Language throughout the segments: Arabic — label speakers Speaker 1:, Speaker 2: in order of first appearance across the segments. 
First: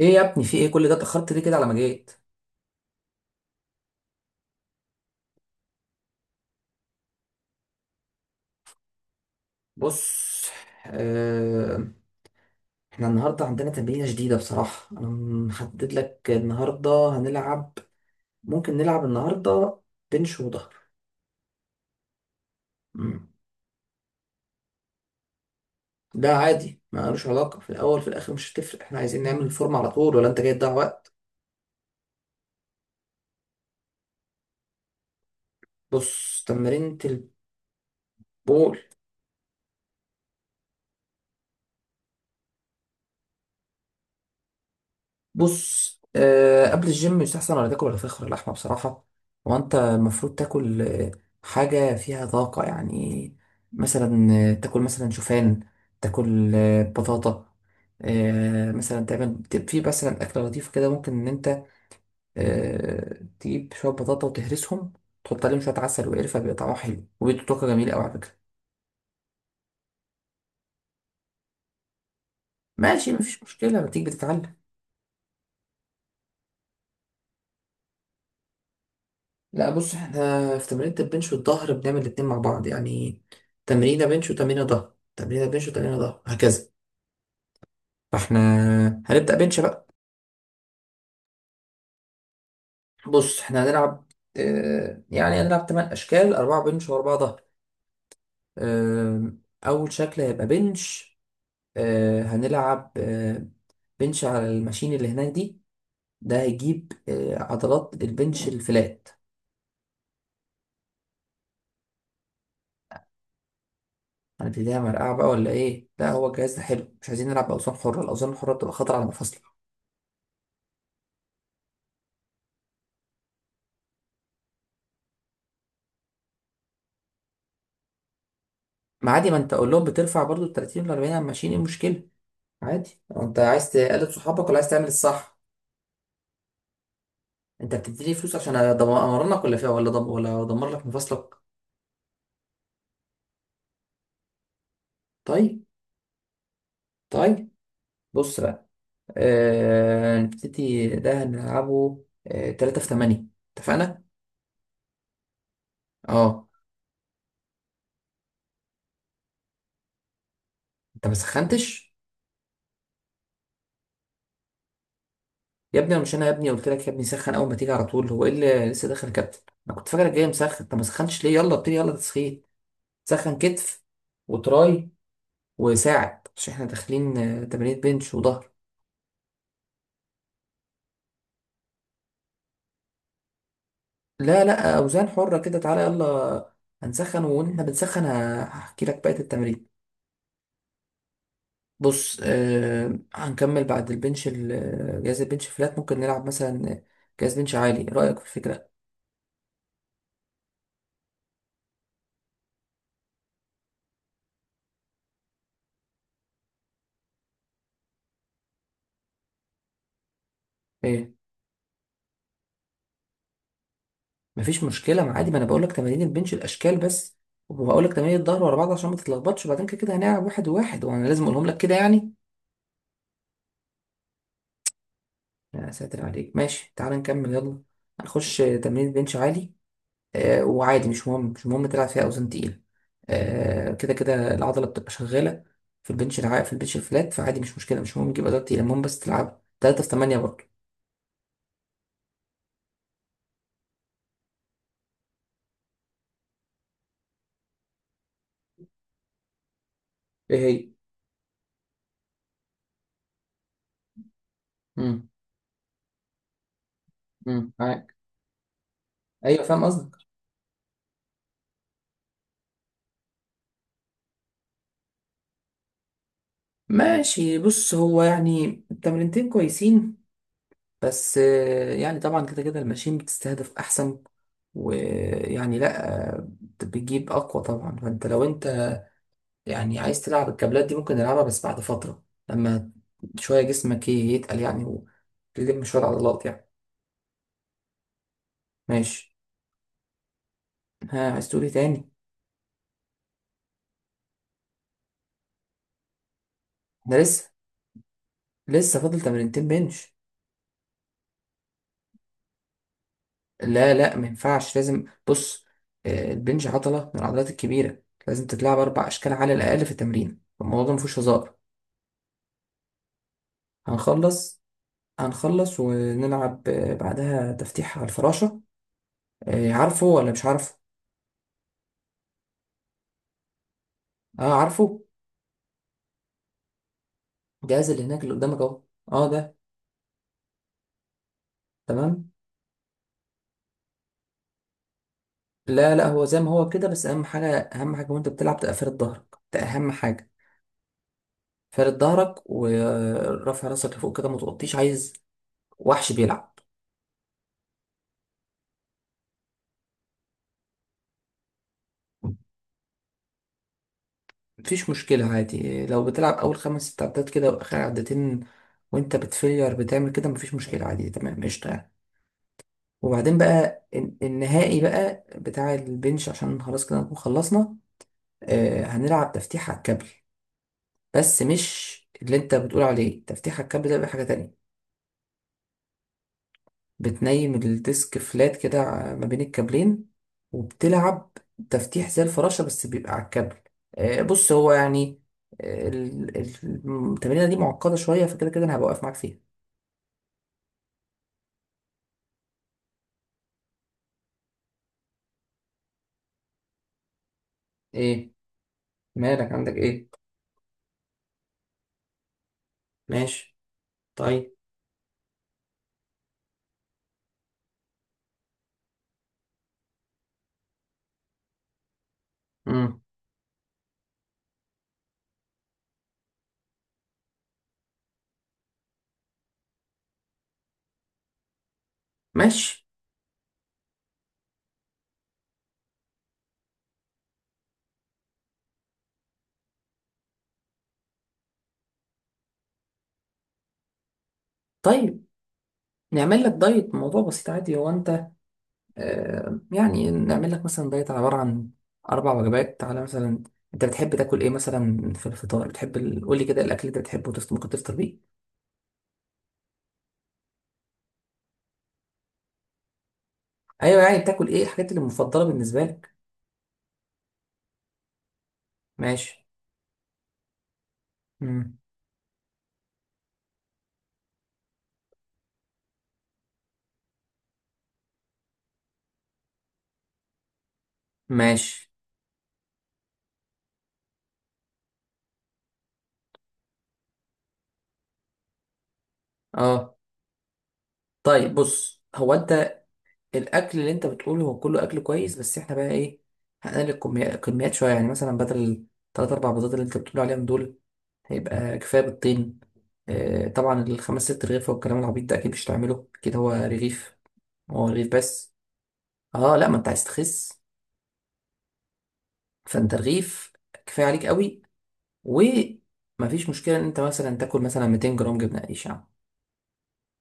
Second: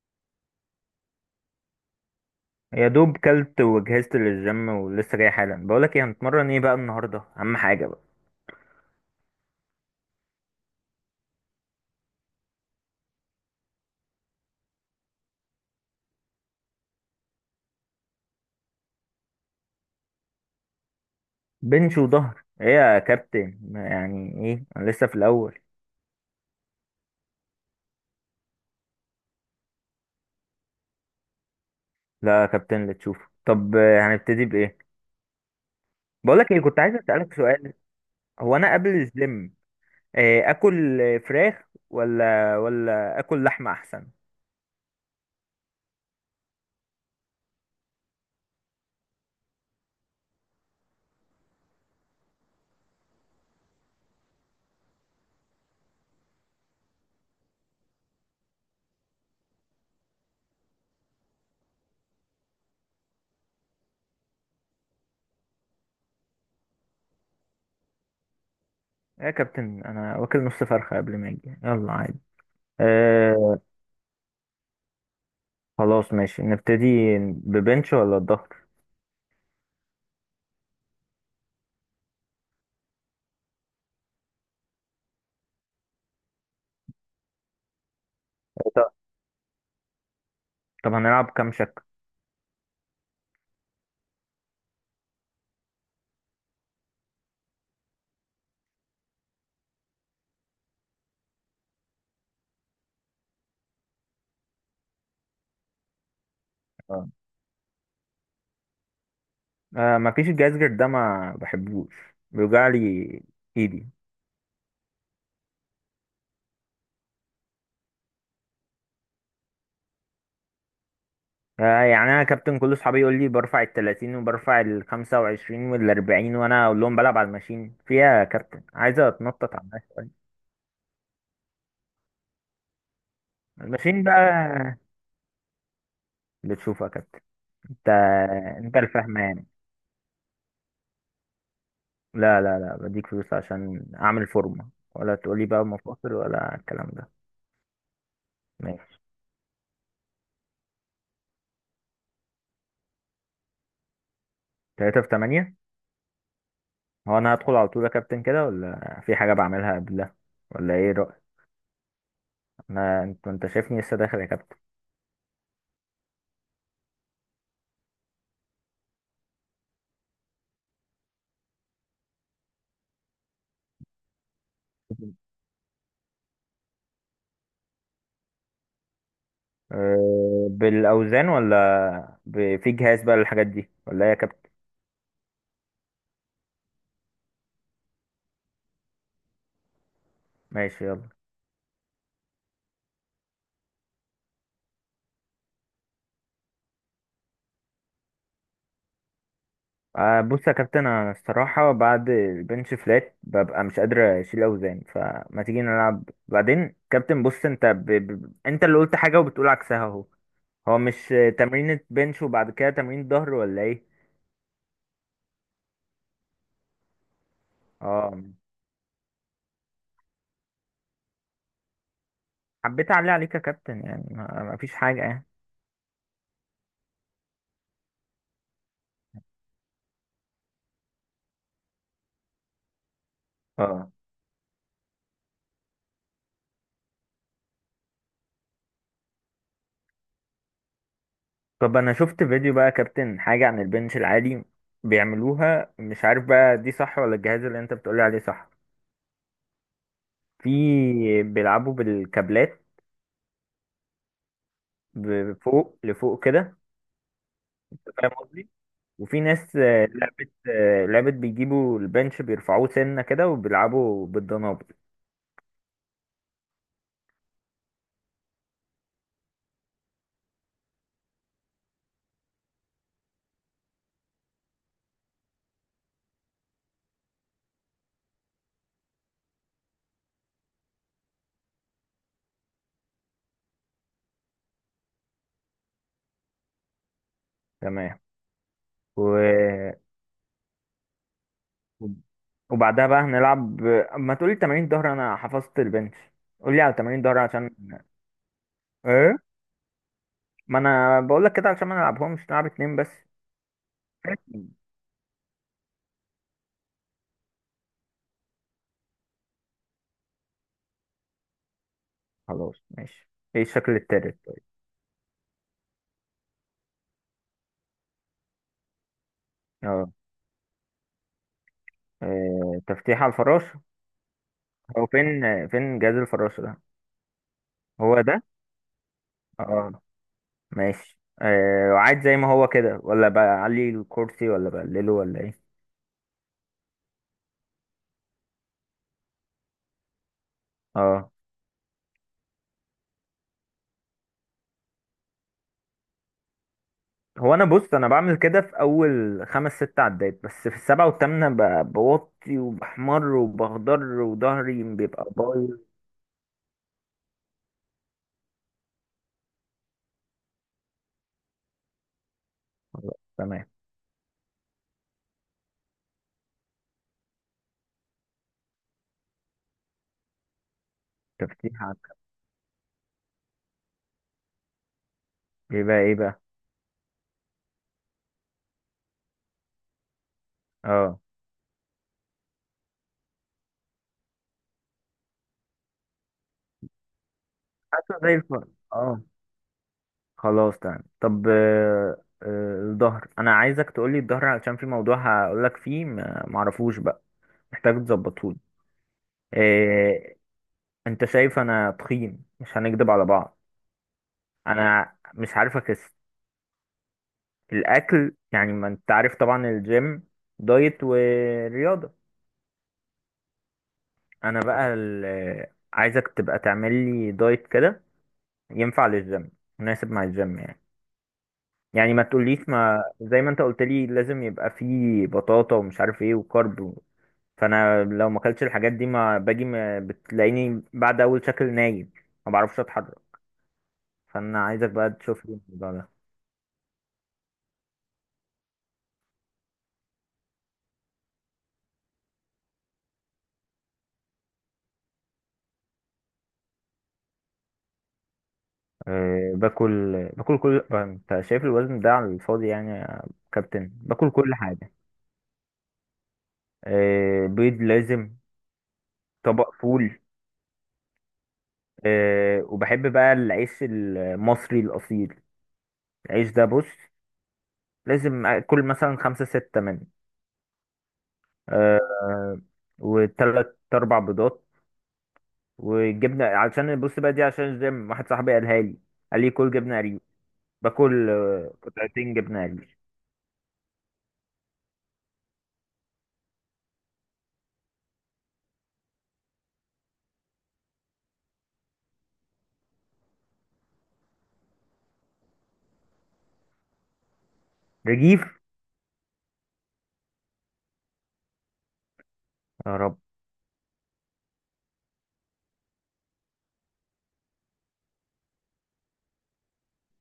Speaker 1: ايه يا ابني؟ في ايه؟ كل ده اتاخرت ليه كده على ما جيت؟
Speaker 2: يا دوب كلت وجهزت للجيم ولسه جاي حالا. بقولك ايه، هنتمرن ايه بقى النهارده؟ اهم حاجه بقى.
Speaker 1: بص. آه. احنا النهارده عندنا تمرينه جديده. بصراحه انا محدد لك النهارده هنلعب. ممكن نلعب النهارده بنش وظهر.
Speaker 2: بنش وظهر ايه يا
Speaker 1: مم.
Speaker 2: كابتن؟ يعني ايه، انا لسه في الاول.
Speaker 1: ده عادي، ما لوش علاقه في الاول في الاخر مش هتفرق. احنا عايزين نعمل الفورمه على طول، ولا انت جاي تضيع وقت؟
Speaker 2: لا يا كابتن، اللي تشوفه. طب هنبتدي بايه؟
Speaker 1: بص
Speaker 2: بقولك ايه، كنت عايز
Speaker 1: تمرينه.
Speaker 2: اسالك سؤال. هو انا
Speaker 1: البول.
Speaker 2: قبل الجيم اكل فراخ ولا اكل لحمه احسن؟
Speaker 1: بص، قبل الجيم يستحسن ولا تاكل الفراخ ولا اللحمه بصراحه. وانت المفروض تاكل حاجه فيها طاقه يعني. مثلا تاكل مثلا شوفان، تاكل بطاطا. مثلا تعمل في مثلا اكله لطيفه كده، ممكن ان انت تجيب شويه بطاطا وتهرسهم، تحط عليهم شويه عسل وقرفه، بيبقى طعمها حلو وبيدوا طاقه جميله قوي على فكره.
Speaker 2: يا كابتن انا واكل نص فرخه قبل ما اجي، يلا عادي.
Speaker 1: ماشي مفيش
Speaker 2: آه،
Speaker 1: مشكله، ما تيجي بتتعلم.
Speaker 2: خلاص ماشي نبتدي. ببنش ولا الظهر؟
Speaker 1: لا بص، احنا في تمرينة البنش والظهر بنعمل الاتنين مع بعض يعني. تمرينة بنش وتمرينة ظهر، تمرينة بنش وتمرينة ظهر، هكذا. فاحنا
Speaker 2: طب
Speaker 1: هنبدأ بنش بقى.
Speaker 2: طب هنلعب كام شكل؟
Speaker 1: بص احنا هنلعب، اه يعني هنلعب تمن أشكال، أربعة بنش وأربعة ظهر. اه. أول شكل هيبقى بنش. اه هنلعب اه بنش على الماشين اللي هناك دي. ده هيجيب
Speaker 2: آه.
Speaker 1: اه عضلات البنش الفلات.
Speaker 2: آه، ما فيش الجهاز غير ده، ما بحبوش، بيوجع لي ايدي.
Speaker 1: هنبتديها مرقعة بقى ولا ايه؟ لا، هو الجهاز ده حلو، مش عايزين نلعب بأوزان حرة. الأوزان الحرة بتبقى خطر على المفاصل.
Speaker 2: آه، يعني انا كابتن، كل اصحابي يقول لي برفع ال 30 وبرفع ال 25 وال 40، وانا اقول لهم بلعب على الماشين. فيها يا كابتن؟ عايز
Speaker 1: ما عادي، ما انت
Speaker 2: اتنطط على
Speaker 1: قول
Speaker 2: الناس
Speaker 1: لهم
Speaker 2: شوية.
Speaker 1: بترفع برضو ال 30 وال 40 على ماشيين، ايه المشكله؟ عادي. هو انت عايز
Speaker 2: الماشين
Speaker 1: تقلد
Speaker 2: بقى
Speaker 1: صحابك ولا عايز تعمل الصح؟
Speaker 2: بتشوفها يا كابتن.
Speaker 1: انت
Speaker 2: انت
Speaker 1: بتديني فلوس عشان
Speaker 2: انت الفاهمة
Speaker 1: ادمرنك
Speaker 2: يعني.
Speaker 1: ولا فيها ولا دم، ولا ادمر لك مفاصلك؟
Speaker 2: لا، لا، لا، بديك فلوس عشان اعمل فورمة، ولا تقولي
Speaker 1: طيب.
Speaker 2: بقى مفاصل ولا الكلام ده.
Speaker 1: طيب. بص بقى،
Speaker 2: ماشي.
Speaker 1: نبتدي. ده هنلعبه 3 في 8، اتفقنا.
Speaker 2: 3 في 8.
Speaker 1: اه.
Speaker 2: هو انا هدخل على طول يا كابتن كده، ولا في حاجة بعملها قبلها ولا ايه؟
Speaker 1: انت ما سخنتش؟
Speaker 2: ما انت شايفني لسه داخل يا كابتن.
Speaker 1: يا ابني مش انا يا ابني قلت لك يا ابني سخن اول ما تيجي على طول؟ هو ايه اللي لسه داخل يا كابتن؟ انا كنت فاكرك جاي مسخن. انت ما سخنتش ليه؟ يلا ابتدي، يلا تسخين. سخن كتف وتراي وساعد، مش احنا داخلين تمارين بنش وظهر؟
Speaker 2: أه، بالاوزان ولا في جهاز بقى للحاجات دي ولا ايه يا
Speaker 1: لا
Speaker 2: كابتن؟
Speaker 1: لا، اوزان حرة كده، تعالى يلا. هنسخن واحنا بنسخن هحكي لك بقية التمارين.
Speaker 2: ماشي يلا.
Speaker 1: بص هنكمل بعد البنش جهاز البنش فلات، ممكن نلعب مثلا جهاز بنش عالي، إيه رأيك في الفكرة؟
Speaker 2: أه، بص يا كابتن، انا الصراحه بعد البنش فلات ببقى مش قادر اشيل اوزان، فما تيجي نلعب بعدين كابتن. بص انت اللي قلت حاجه وبتقول عكسها اهو. هو مش
Speaker 1: ايه؟
Speaker 2: تمرين بنش وبعد كده تمرين ظهر ولا ايه؟
Speaker 1: مفيش مشكلة، ما عادي، ما انا بقول لك تمارين البنش الاشكال بس، وهقول لك
Speaker 2: اه،
Speaker 1: تمارين الظهر ورا بعض عشان ما تتلخبطش، وبعدين كده كده هنلعب واحد وواحد، وانا لازم اقولهم لك كده يعني.
Speaker 2: حبيت اعلي عليك يا كابتن، يعني ما فيش حاجه يعني.
Speaker 1: يا ساتر عليك. ماشي تعالى نكمل يلا. هنخش تمرين بنش عالي. وعادي مش مهم تلعب فيها اوزان تقيله،
Speaker 2: اه.
Speaker 1: كده كده العضله بتبقى شغاله. في البنش في البنش الفلات فعادي مش مشكله، مش مهم تجيب اوزان تقيله، المهم بس تلعب 3 في 8 برضه.
Speaker 2: طب انا شفت فيديو بقى يا كابتن حاجة عن البنش العالي. بيعملوها، مش عارف بقى دي صح ولا الجهاز اللي انت بتقولي عليه صح.
Speaker 1: ايه هي؟
Speaker 2: في، بيلعبوا بالكابلات،
Speaker 1: امم
Speaker 2: فوق لفوق كده. انت
Speaker 1: معاك.
Speaker 2: فاهم قصدي؟ وفي
Speaker 1: ايوه
Speaker 2: ناس
Speaker 1: فاهم قصدك.
Speaker 2: لعبت بيجيبوا البنش بيرفعوه سنة كده وبيلعبوا بالدنابل.
Speaker 1: ماشي بص، هو يعني التمرينتين كويسين، بس يعني طبعا كده كده الماشين بتستهدف احسن، ويعني لا آه، بتجيب اقوى طبعا. فانت لو انت يعني عايز تلعب الكابلات دي ممكن نلعبها، بس بعد فترة، لما شوية جسمك يتقل يعني، وتلم شوية عضلات يعني.
Speaker 2: تمام.
Speaker 1: ماشي.
Speaker 2: و...
Speaker 1: ها عايز تقول ايه تاني؟
Speaker 2: وبعدها بقى هنلعب، ما تقولي تمارين ظهر، انا حفظت البنش. قولي على
Speaker 1: انا
Speaker 2: تمارين ظهر
Speaker 1: لسه،
Speaker 2: عشان.
Speaker 1: لسه فاضل
Speaker 2: ايه؟
Speaker 1: تمرينتين بنش.
Speaker 2: ما انا بقول لك كده عشان ما نلعبهمش، نلعب اتنين
Speaker 1: لا لا ما
Speaker 2: بس.
Speaker 1: ينفعش، لازم. بص البنش عضلة من العضلات الكبيرة، لازم تتلعب أربع أشكال على الأقل في التمرين، الموضوع ده مفيهوش هزار.
Speaker 2: خلاص ماشي. ايه الشكل التالت
Speaker 1: هنخلص،
Speaker 2: طيب؟
Speaker 1: هنخلص ونلعب بعدها تفتيح على الفراشة. عارفه
Speaker 2: اه.
Speaker 1: ولا مش عارفه؟
Speaker 2: تفتيح على الفراش.
Speaker 1: اه عارفه.
Speaker 2: هو فين جهاز الفراش ده؟
Speaker 1: الجهاز اللي
Speaker 2: هو
Speaker 1: هناك اللي
Speaker 2: ده؟
Speaker 1: قدامك اهو. اه ده.
Speaker 2: اه. ماشي عاد
Speaker 1: تمام.
Speaker 2: زي ما هو كده ولا بعلي الكرسي ولا بقلله ولا ايه؟
Speaker 1: لا لا، هو زي ما هو كده، بس اهم حاجه، اهم حاجه وانت بتلعب تبقى فارد ظهرك، ده اهم حاجه.
Speaker 2: اه.
Speaker 1: فارد ظهرك ورافع راسك لفوق كده، ما تغطيش عايز وحش بيلعب.
Speaker 2: هو انا، بص، انا بعمل كده في اول خمس ست عدات، بس في السبعة والثامنة بوطي وبحمر وبخضر وظهري
Speaker 1: مفيش مشكله
Speaker 2: بيبقى
Speaker 1: عادي،
Speaker 2: بايظ.
Speaker 1: لو بتلعب اول خمس ست عدات كده واخر عدتين وانت بتفيلير بتعمل كده، مفيش مشكله عادي تمام قشطه يعني.
Speaker 2: خلاص،
Speaker 1: وبعدين
Speaker 2: تمام.
Speaker 1: بقى النهائي بقى بتاع البنش عشان خلاص كده نكون خلصنا. هنلعب تفتيح على الكابل، بس
Speaker 2: تفتيح على-
Speaker 1: مش اللي انت بتقول عليه. تفتيح على الكابل ده بقى حاجه تانية،
Speaker 2: بيبقى ايه بقى؟
Speaker 1: بتنيم الديسك فلات كده ما بين الكابلين،
Speaker 2: اه،
Speaker 1: وبتلعب تفتيح زي الفراشة بس بيبقى على الكابل. بص هو يعني، آه، ال- ال- التمرينة دي معقدة
Speaker 2: حاسه
Speaker 1: شوية،
Speaker 2: زي
Speaker 1: فكده
Speaker 2: الفل.
Speaker 1: كده أنا هبقى واقف معاك
Speaker 2: اه.
Speaker 1: فيها.
Speaker 2: خلاص تمام. طب الظهر، انا عايزك تقولي الظهر علشان في موضوع هقولك فيه، معرفوش بقى، محتاج
Speaker 1: إيه؟
Speaker 2: تظبطهولي.
Speaker 1: مالك، عندك إيه؟
Speaker 2: إيه؟ انت شايف انا تخين، مش هنكدب على
Speaker 1: ماشي.
Speaker 2: بعض.
Speaker 1: طيب.
Speaker 2: انا مش عارف اخس، الاكل يعني ما انت عارف طبعا الجيم دايت ورياضة.
Speaker 1: مم.
Speaker 2: انا بقى عايزك تبقى تعمل لي دايت كده ينفع للجيم، مناسب مع الجيم يعني. يعني ما تقوليش،
Speaker 1: ماشي.
Speaker 2: ما زي ما انت قلت لي لازم يبقى فيه بطاطا ومش عارف ايه وكارب. فانا لو ما اكلتش الحاجات دي، ما باجي، ما بتلاقيني بعد اول شكل نايم، ما بعرفش اتحرك. فانا عايزك بقى
Speaker 1: طيب
Speaker 2: تشوف لي الموضوع ده.
Speaker 1: نعمل لك دايت، موضوع بسيط عادي. هو أنت يعني نعمل لك مثلا دايت عبارة عن أربع وجبات على مثلا. أنت بتحب تاكل إيه مثلا في الفطار؟ بتحب قول لي كده الأكل اللي أنت بتحبه ممكن تفطر بيه.
Speaker 2: أه، باكل كل انت شايف الوزن ده على الفاضي يعني يا كابتن،
Speaker 1: ايوه يعني
Speaker 2: باكل
Speaker 1: بتاكل
Speaker 2: كل
Speaker 1: ايه الحاجات
Speaker 2: حاجه.
Speaker 1: اللي مفضله بالنسبه لك؟
Speaker 2: أه، بيض لازم.
Speaker 1: ماشي.
Speaker 2: طبق فول.
Speaker 1: مم.
Speaker 2: أه، وبحب بقى العيش المصري الاصيل. العيش ده بص، لازم اكل مثلا خمسة ستة منه.
Speaker 1: ماشي.
Speaker 2: أه، وتلات اربع بيضات وجبنه، عشان بص بقى، دي عشان الجيم، واحد صاحبي قالها لي، قال لي كل
Speaker 1: اه.
Speaker 2: جبنه قريش. باكل
Speaker 1: طيب بص،
Speaker 2: قطعتين
Speaker 1: هو
Speaker 2: جبنه
Speaker 1: انت
Speaker 2: قريش.
Speaker 1: الاكل اللي انت بتقوله هو كله اكل كويس، بس احنا بقى ايه؟ هنقلل الكميات شويه يعني. مثلا بدل الثلاث اربع بيضات اللي انت بتقول عليهم دول هيبقى كفايه بيضتين. آه طبعا الخمس ست رغيف والكلام العبيط ده اكيد مش هتعمله كده، هو رغيف، هو رغيف
Speaker 2: رغيف.
Speaker 1: بس. اه لا، ما انت عايز تخس، فانت
Speaker 2: يا رب.
Speaker 1: رغيف كفايه عليك قوي. ومفيش مشكله ان انت مثلا تاكل مثلا 200 جرام جبنه قريش يعني.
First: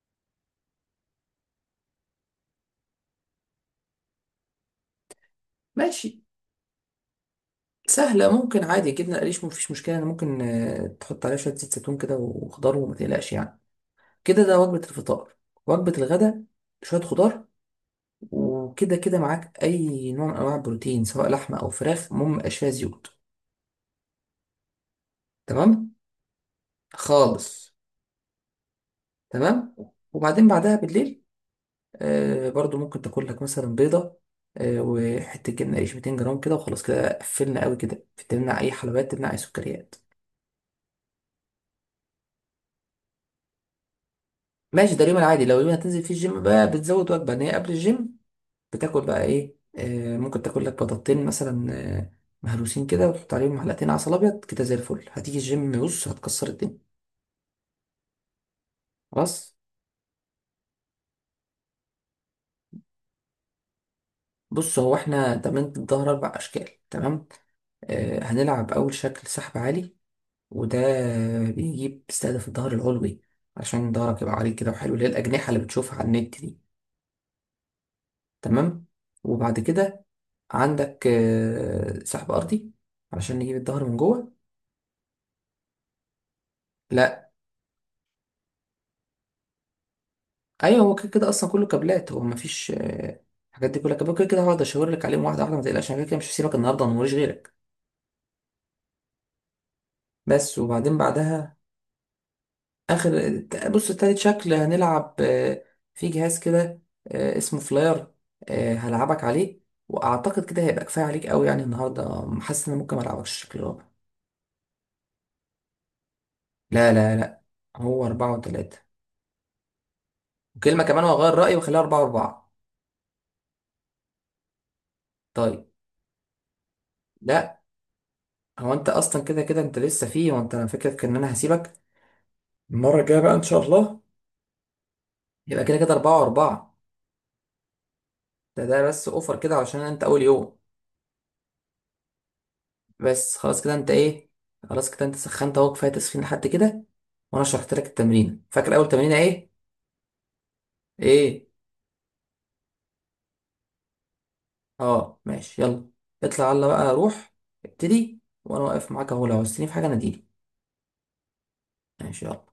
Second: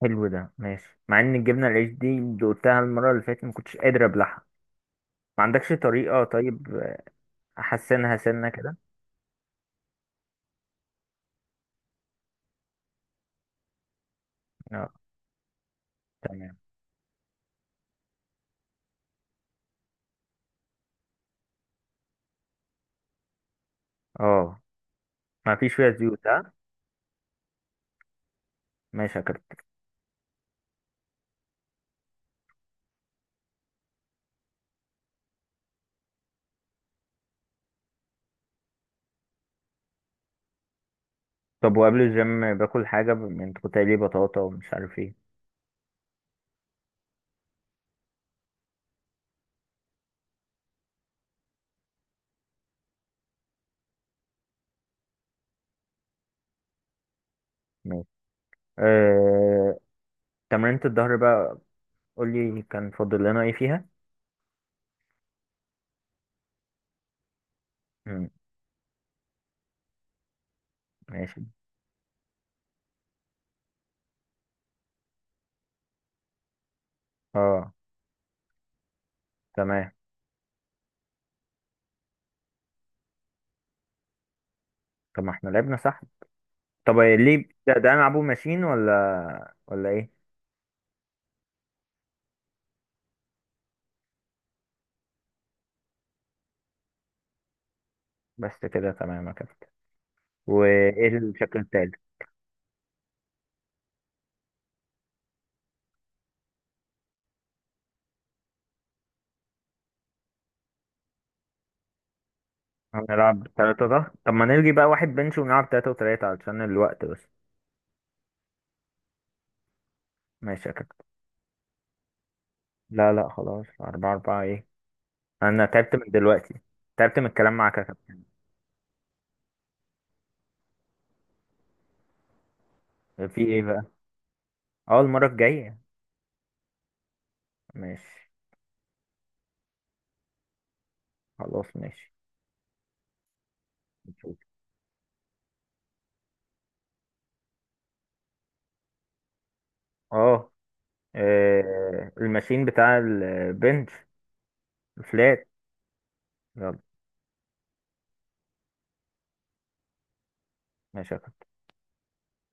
Speaker 2: حلو ده ماشي، مع ان الجبنه القريش دي دقتها المره اللي فاتت ما كنتش قادر ابلعها. ما عندكش
Speaker 1: ماشي
Speaker 2: طريقه طيب احسنها
Speaker 1: سهلة،
Speaker 2: سنه
Speaker 1: ممكن
Speaker 2: كده؟
Speaker 1: عادي جبنة قريش مفيش مشكلة، أنا ممكن تحط عليها شوية زيت زيتون كده وخضار، وما تقلقش يعني. كده ده وجبة
Speaker 2: اه،
Speaker 1: الفطار. وجبة الغداء
Speaker 2: تمام.
Speaker 1: شوية خضار، وكده كده معاك أي نوع من أنواع البروتين، سواء لحمة أو فراخ، المهم ميبقاش فيها زيوت.
Speaker 2: اه، ما فيش
Speaker 1: تمام.
Speaker 2: فيها زيوت؟ ها.
Speaker 1: خالص.
Speaker 2: ماشي يا كابتن.
Speaker 1: تمام. وبعدين بعدها بالليل برضو ممكن تاكل لك مثلا بيضة وحتة جبنة قريش 200 جرام كده، وخلاص كده قفلنا قوي كده. تمنع أي حلويات، تمنع أي سكريات.
Speaker 2: طب وقبل الجيم باكل حاجه من قلت لي بطاطا ومش
Speaker 1: ماشي،
Speaker 2: عارف
Speaker 1: ده اليوم
Speaker 2: ايه؟
Speaker 1: العادي. لو اليوم هتنزل فيه الجيم بقى بتزود وجبة ان هي قبل الجيم، بتاكل بقى ايه؟ آه ممكن تاكل لك بطاطتين مثلا، آه، مهروسين كده وتحط عليهم معلقتين عسل ابيض كده، زي الفل. هتيجي الجيم بص هتكسر الدنيا.
Speaker 2: ماشي.
Speaker 1: خلاص.
Speaker 2: أه... تمرينة الظهر بقى، قول لي كان فاضل لنا ايه فيها.
Speaker 1: بص هو احنا تمرينة الظهر اربع اشكال، تمام.
Speaker 2: مم.
Speaker 1: هنلعب اول شكل سحب عالي. وده
Speaker 2: ماشي.
Speaker 1: بيجيب، بيستهدف الظهر العلوي، عشان ظهرك يبقى عريض كده وحلو، اللي هي الاجنحة اللي بتشوفها على النت دي.
Speaker 2: اه،
Speaker 1: تمام. وبعد
Speaker 2: تمام.
Speaker 1: كده عندك سحب ارضي، علشان نجيب الظهر من جوه.
Speaker 2: طب ما احنا لعبنا صح؟ طب إيه
Speaker 1: لا.
Speaker 2: ليه ده, هنلعبه ماشين ولا ايه؟
Speaker 1: ايوه هو كده كده اصلا كله كابلات، هو مفيش الحاجات دي كلها كابلات، كده كده هقعد اشاور لك عليهم واحده واحده. ما تقلقش انا كده كده مش هسيبك النهارده، انا موريش غيرك.
Speaker 2: بس كده تمام يا كابتن.
Speaker 1: بس. وبعدين
Speaker 2: وايه
Speaker 1: بعدها
Speaker 2: الشكل التالت؟
Speaker 1: اخر، بص تالت شكل هنلعب، في جهاز كده اسمه فلاير، هلعبك عليه. واعتقد كده هيبقى كفايه عليك قوي يعني النهارده، حاسس ان أنا ممكن ما العبكش
Speaker 2: هنلعب
Speaker 1: الشكل الرابع.
Speaker 2: تلاتة ده؟ طب ما نلغي بقى واحد بنش ونلعب تلاتة وتلاتة علشان
Speaker 1: لا
Speaker 2: الوقت
Speaker 1: لا
Speaker 2: بس.
Speaker 1: لا، هو اربعه وتلاته.
Speaker 2: ماشي يا
Speaker 1: وكلمة
Speaker 2: كابتن.
Speaker 1: كمان وأغير رأيي وأخليها أربعة وأربعة.
Speaker 2: لا، لا، خلاص أربعة أربعة ايه.
Speaker 1: طيب.
Speaker 2: انا تعبت من دلوقتي، تعبت من الكلام
Speaker 1: لا،
Speaker 2: معاك يا كابتن.
Speaker 1: هو أنت أصلا كده كده أنت لسه فيه، وأنت أنا فكرتك إن أنا هسيبك. المرة الجاية بقى
Speaker 2: في
Speaker 1: إن
Speaker 2: ايه
Speaker 1: شاء
Speaker 2: بقى؟
Speaker 1: الله
Speaker 2: اه، المرة
Speaker 1: يبقى كده
Speaker 2: الجاية.
Speaker 1: كده أربعة وأربعة.
Speaker 2: ماشي.
Speaker 1: ده ده بس أوفر كده عشان أنت أول يوم.
Speaker 2: خلاص ماشي،
Speaker 1: بس خلاص كده، أنت إيه؟
Speaker 2: نشوف.
Speaker 1: خلاص كده أنت سخنت أهو، كفاية تسخين لحد كده. وأنا شرحت لك التمرين. فاكر أول تمرينة إيه؟
Speaker 2: اه.
Speaker 1: إيه؟
Speaker 2: الماشين بتاع البنش
Speaker 1: أه
Speaker 2: الفلات.
Speaker 1: ماشي يلا. اطلع يلا
Speaker 2: يلا.
Speaker 1: بقى، روح ابتدي، وأنا واقف معاك أهو لو عوزتني في حاجة ناديلي.
Speaker 2: ماشي يا كابتن.
Speaker 1: ماشي يلا.